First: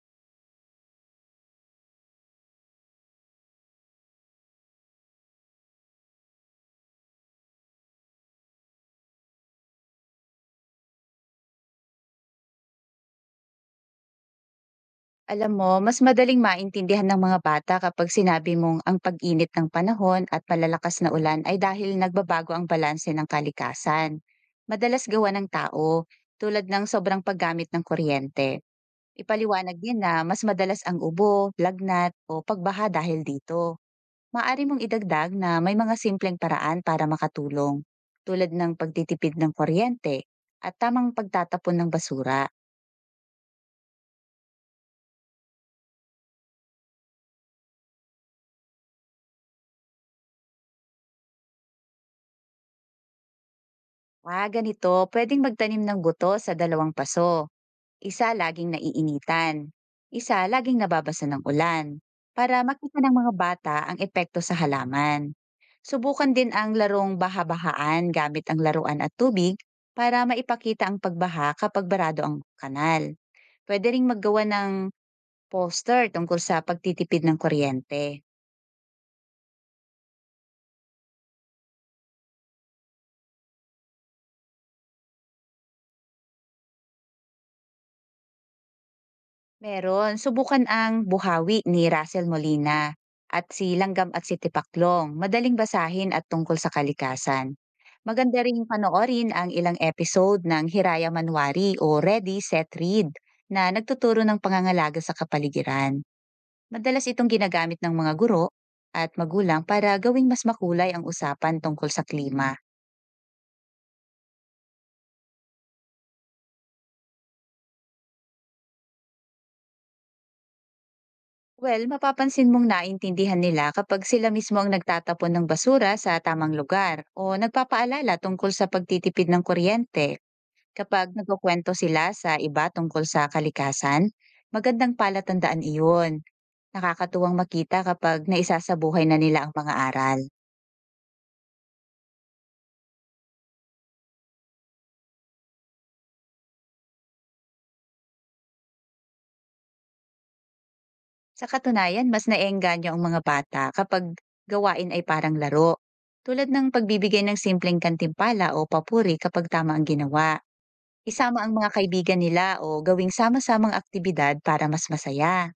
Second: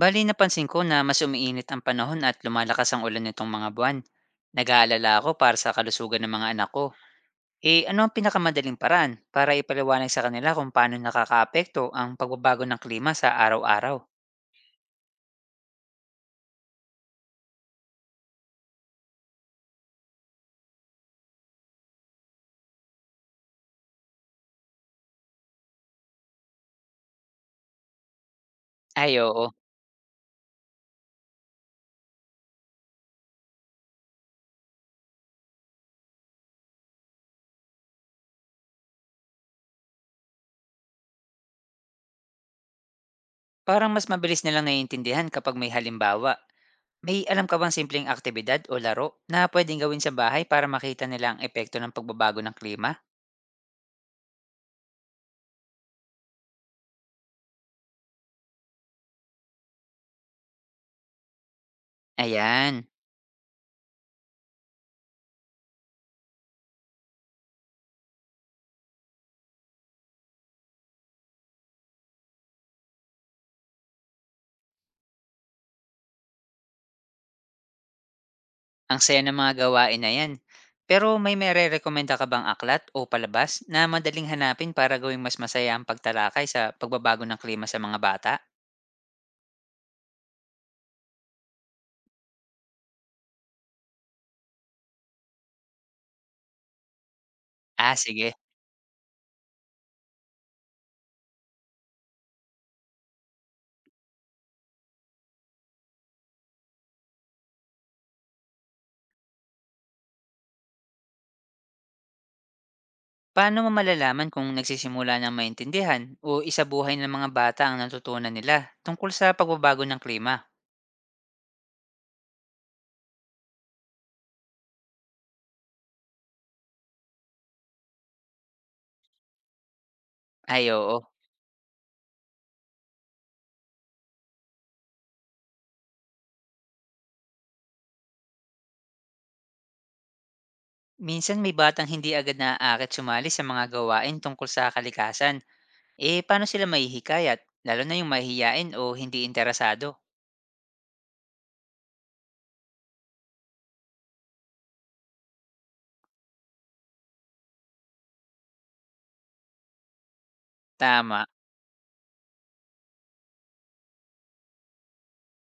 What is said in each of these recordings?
Bali napansin ko na mas umiinit ang panahon at lumalakas ang ulan nitong mga buwan. Nag-aalala ako para sa kalusugan ng mga anak ko. Eh ano ang pinakamadaling paraan para ipaliwanag sa kanila kung paano nakakaapekto ang pagbabago ng klima sa araw-araw? Alam mo, mas madaling maintindihan ng mga bata kapag sinabi mong ang pag-init ng panahon at malalakas na ulan ay dahil nagbabago ang balanse ng kalikasan. Madalas gawa ng tao, tulad ng sobrang paggamit ng kuryente. Ay oo, Ipaliwanag niya na mas madalas ang ubo, lagnat o pagbaha dahil dito. Maari mong idagdag na may mga simpleng paraan para makatulong, tulad ng pagtitipid ng kuryente at tamang pagtatapon ng basura. parang mas mabilis nilang naiintindihan kapag may halimbawa. May alam ka bang simpleng aktibidad o laro na pwedeng gawin sa bahay para makita nila ang epekto ng pagbabago ng klima? Ah, ganito, pwedeng magtanim ng guto sa dalawang paso. Isa laging naiinitan, isa laging nababasa ng ulan, para Ayan. makita ng mga bata ang epekto sa halaman. Subukan din ang larong baha-bahaan gamit ang laruan at tubig para maipakita ang pagbaha kapag barado ang kanal. Pwede ring maggawa ng poster tungkol sa pagtitipid ng kuryente. Ang saya ng mga gawain na yan. Pero may mererekomenda ka bang aklat o palabas na madaling hanapin para gawing mas masaya ang pagtalakay sa pagbabago ng klima sa mga bata? Meron, subukan ang Buhawi ni Russell Molina at si Langgam at si Tipaklong, madaling basahin at tungkol sa kalikasan. Ah, sige. Maganda ring panoorin ang ilang episode ng Hiraya Manwari o Ready, Set, Read na nagtuturo ng pangangalaga sa kapaligiran. Madalas itong ginagamit ng mga guro at magulang para gawing mas makulay ang usapan tungkol sa klima. Paano mo malalaman kung nagsisimula ng maintindihan o isabuhay ng mga bata ang natutunan nila tungkol sa pagbabago ng klima? Well, mapapansin mong naintindihan nila kapag sila mismo ang nagtatapon ng basura sa tamang lugar o nagpapaalala tungkol sa pagtitipid ng kuryente. Ay oo. Kapag nagkukwento sila sa iba tungkol sa kalikasan, magandang palatandaan iyon. Nakakatuwang makita kapag naisasabuhay na nila ang mga aral. Minsan may batang hindi agad naaakit sumali sa mga gawain tungkol sa kalikasan. Eh paano sila mahihikayat? Lalo na yung mahihiyain o hindi interesado. Sa katunayan, mas naengganyo ang mga bata kapag gawain ay parang laro. Tulad ng pagbibigay ng simpleng kantimpala o papuri kapag tama ang ginawa. Tama. Isama ang mga kaibigan nila o gawing sama-samang aktibidad para mas masaya.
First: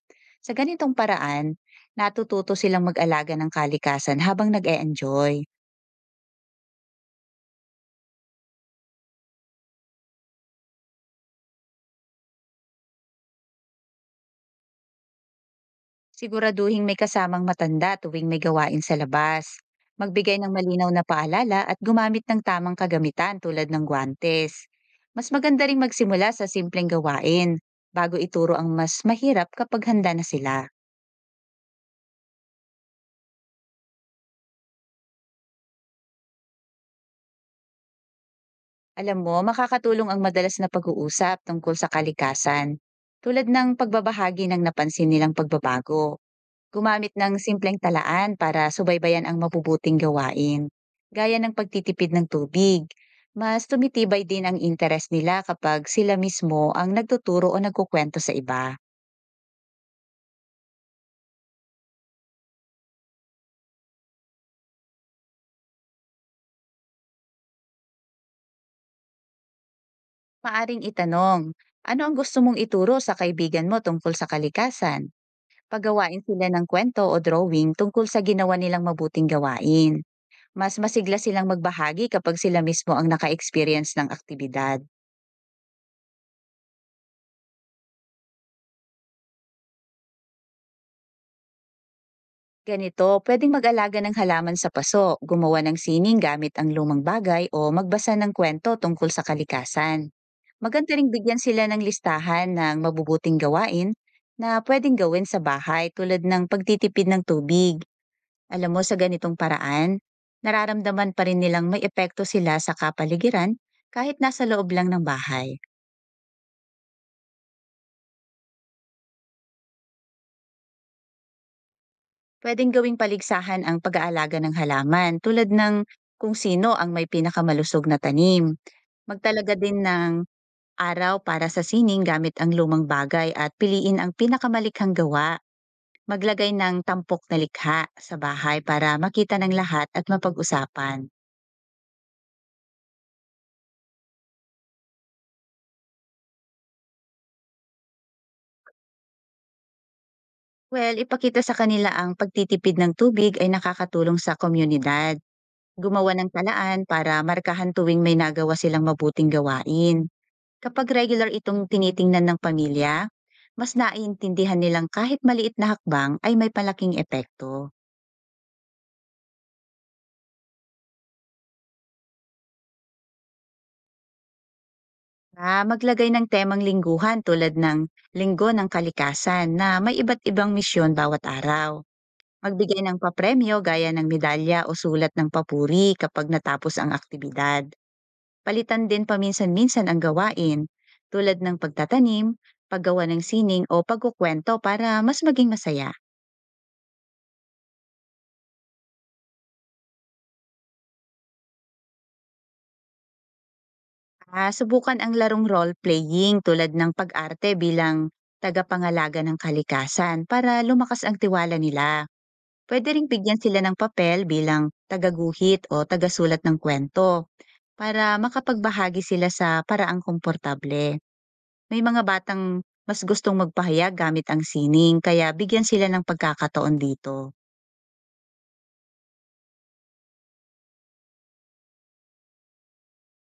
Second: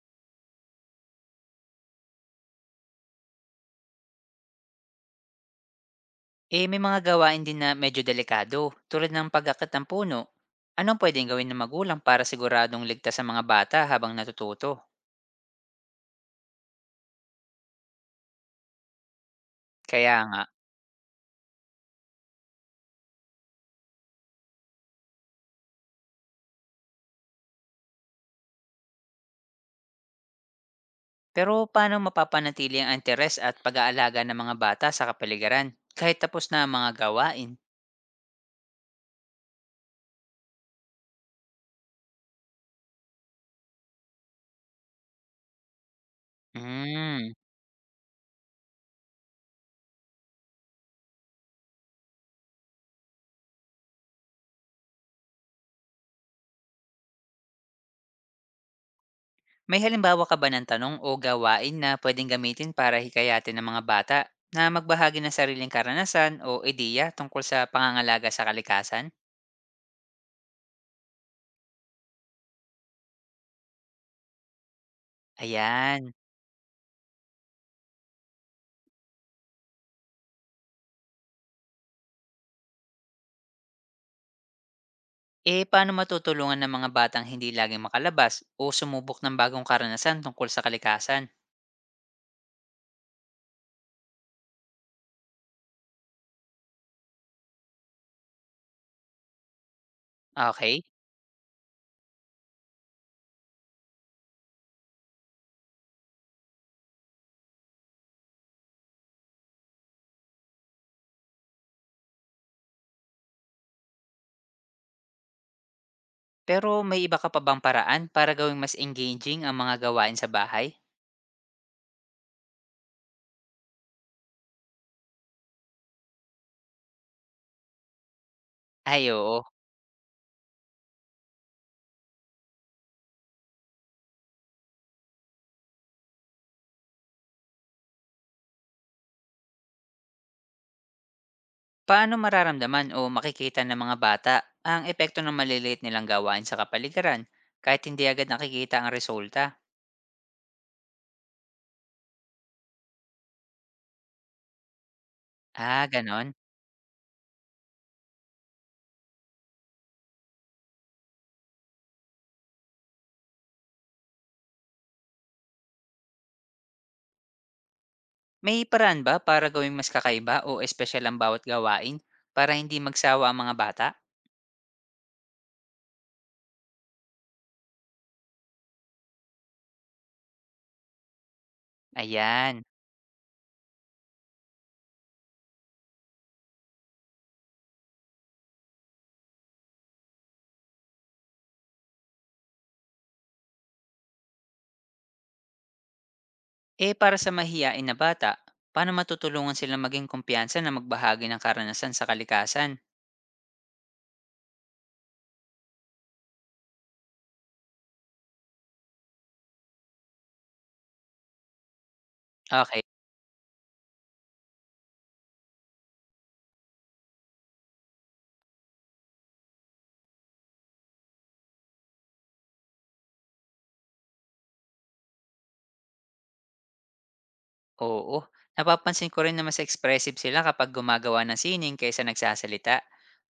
Sa ganitong paraan, natututo silang mag-alaga ng kalikasan habang nag-e-enjoy. Eh, may mga gawain din na medyo delikado, tulad ng pag-akyat ng puno. Anong pwedeng gawin ng magulang para siguradong ligtas sa mga bata habang natututo? Siguraduhin may kasamang matanda tuwing may gawain sa labas. Kaya Magbigay nga. ng malinaw na paalala at gumamit ng tamang kagamitan tulad ng guwantes. Mas maganda ring magsimula sa simpleng gawain bago ituro ang mas mahirap kapag handa na sila. Pero paano mapapanatili ang interes at pag-aalaga ng mga bata sa kapaligiran kahit tapos na ang mga gawain? Alam mo, makakatulong ang madalas na pag-uusap tungkol sa kalikasan. Tulad ng pagbabahagi ng napansin nilang pagbabago. Gumamit Hmm. ng simpleng talaan para subaybayan ang mabubuting gawain. Gaya ng pagtitipid ng tubig. Mas tumitibay din ang interes nila kapag sila mismo ang nagtuturo o nagkukwento sa iba. May halimbawa ka ba ng tanong o gawain na pwedeng gamitin para hikayatin ng mga bata na magbahagi ng sariling karanasan o ideya tungkol sa pangangalaga sa kalikasan? Maaring itanong, ano ang gusto mong ituro sa kaibigan mo tungkol sa kalikasan? Ayan. Pagawain sila ng kwento o drawing tungkol sa ginawa nilang mabuting gawain. Mas masigla silang magbahagi kapag sila mismo ang naka-experience ng aktibidad. Eh, paano matutulungan ng mga batang hindi laging makalabas o sumubok ng bagong karanasan tungkol sa kalikasan? Ganito, pwedeng mag-alaga ng halaman sa paso, gumawa ng sining gamit ang lumang bagay o magbasa ng kwento tungkol sa kalikasan. Okay. Maganda ring bigyan sila ng listahan ng mabubuting gawain na pwedeng gawin sa bahay tulad ng pagtitipid ng tubig. Alam mo, sa ganitong paraan, nararamdaman pa rin nilang may epekto sila sa kapaligiran kahit nasa loob lang ng bahay. Pero may iba ka pa bang paraan para gawing mas engaging ang mga gawain sa bahay? Pwedeng gawing paligsahan ang pag-aalaga ng halaman tulad ng kung sino ang may pinakamalusog na tanim. Ay oo. Magtalaga din ng araw para sa sining gamit ang lumang bagay at piliin ang pinakamalikhang gawa. Maglagay ng tampok na likha sa bahay para makita ng lahat at mapag-usapan. Paano mararamdaman o makikita ng mga bata ang epekto ng maliliit nilang gawain sa kapaligiran kahit hindi agad nakikita ang resulta? Well, ipakita sa kanila ang pagtitipid ng tubig ay nakakatulong sa komunidad. Ah, Gumawa ganon. ng talaan para markahan tuwing may nagawa silang mabuting gawain. Kapag regular itong tinitingnan ng pamilya, mas naiintindihan nilang kahit maliit na hakbang ay may palaking epekto. May paraan ba para gawing mas kakaiba o espesyal ang bawat gawain para hindi magsawa ang mga bata? Ah, maglagay ng temang lingguhan tulad ng linggo ng kalikasan na may iba't ibang misyon bawat araw. Ayan. Magbigay ng papremyo gaya ng medalya o sulat ng papuri kapag natapos ang aktibidad. Palitan din paminsan-minsan ang gawain tulad ng pagtatanim, paggawa ng sining o pagkukwento para mas maging masaya. Eh, para sa mahiyain na bata, paano matutulungan sila maging kumpiyansa na magbahagi ng karanasan sa kalikasan? Ah, subukan ang larong role-playing tulad ng pag-arte bilang tagapangalaga ng kalikasan para lumakas ang tiwala nila. Okay, Pwede ring bigyan sila ng papel bilang tagaguhit o tagasulat ng kwento para makapagbahagi sila sa paraang komportable. May mga batang mas gustong magpahayag gamit ang sining kaya bigyan sila ng pagkakataon dito. oo. Napapansin ko rin na mas expressive sila kapag gumagawa ng sining kaysa nagsasalita.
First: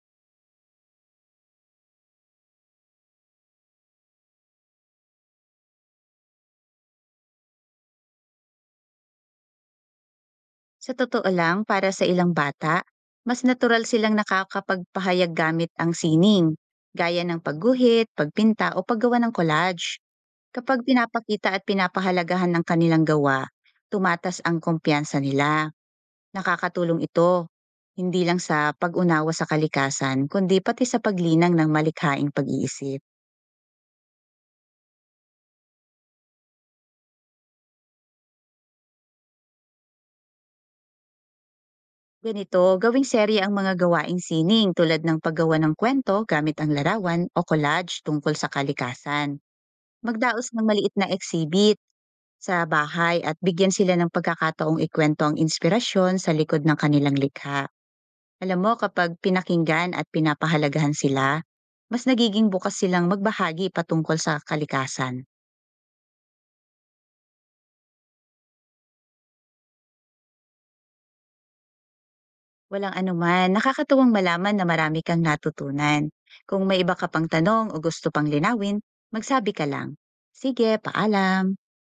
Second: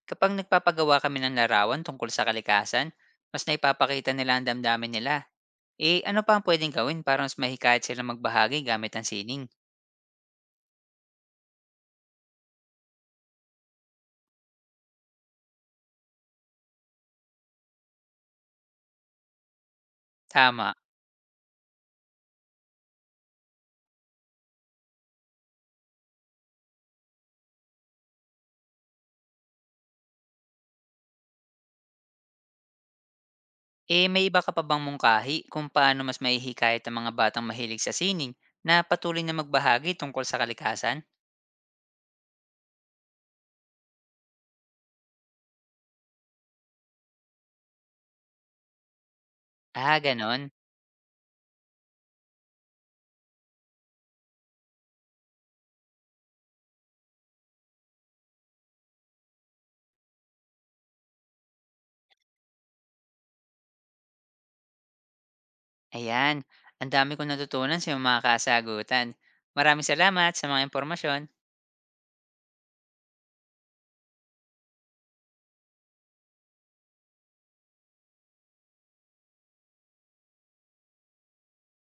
Kapag nagpapagawa kami ng larawan tungkol sa kalikasan, mas naipapakita nila ang damdamin nila. Eh, ano pa ang pwedeng gawin para mas mahikayat sila magbahagi gamit ang sining? Sa totoo lang, para sa ilang bata, mas natural silang nakakapagpahayag gamit ang sining, gaya ng pagguhit, pagpinta o paggawa ng collage. Tama. Kapag pinapakita at pinapahalagahan ng kanilang gawa, tumatas ang kumpiyansa nila. Nakakatulong ito, hindi lang sa pag-unawa sa kalikasan, kundi pati sa paglinang ng malikhaing pag-iisip. Eh, may iba ka pa bang mungkahi kung paano mas maihikayat ang mga batang mahilig sa sining na patuloy na magbahagi tungkol sa kalikasan? Ganito, gawing serye ang mga gawaing sining tulad ng paggawa ng kwento gamit ang larawan o collage tungkol sa kalikasan. Ah, Magdaos gano'n. ng maliit na exhibit sa bahay at bigyan sila ng pagkakataong ikwento ang inspirasyon sa likod ng kanilang likha. Alam mo, kapag pinakinggan at pinapahalagahan sila, mas nagiging bukas silang magbahagi patungkol sa kalikasan. Ayan, ang dami kong natutunan sa iyong mga kasagutan. Maraming salamat sa mga impormasyon. Walang anuman, nakakatuwang malaman na marami kang natutunan. Kung may iba ka pang tanong o gusto pang linawin, magsabi ka lang. Sige, paalam!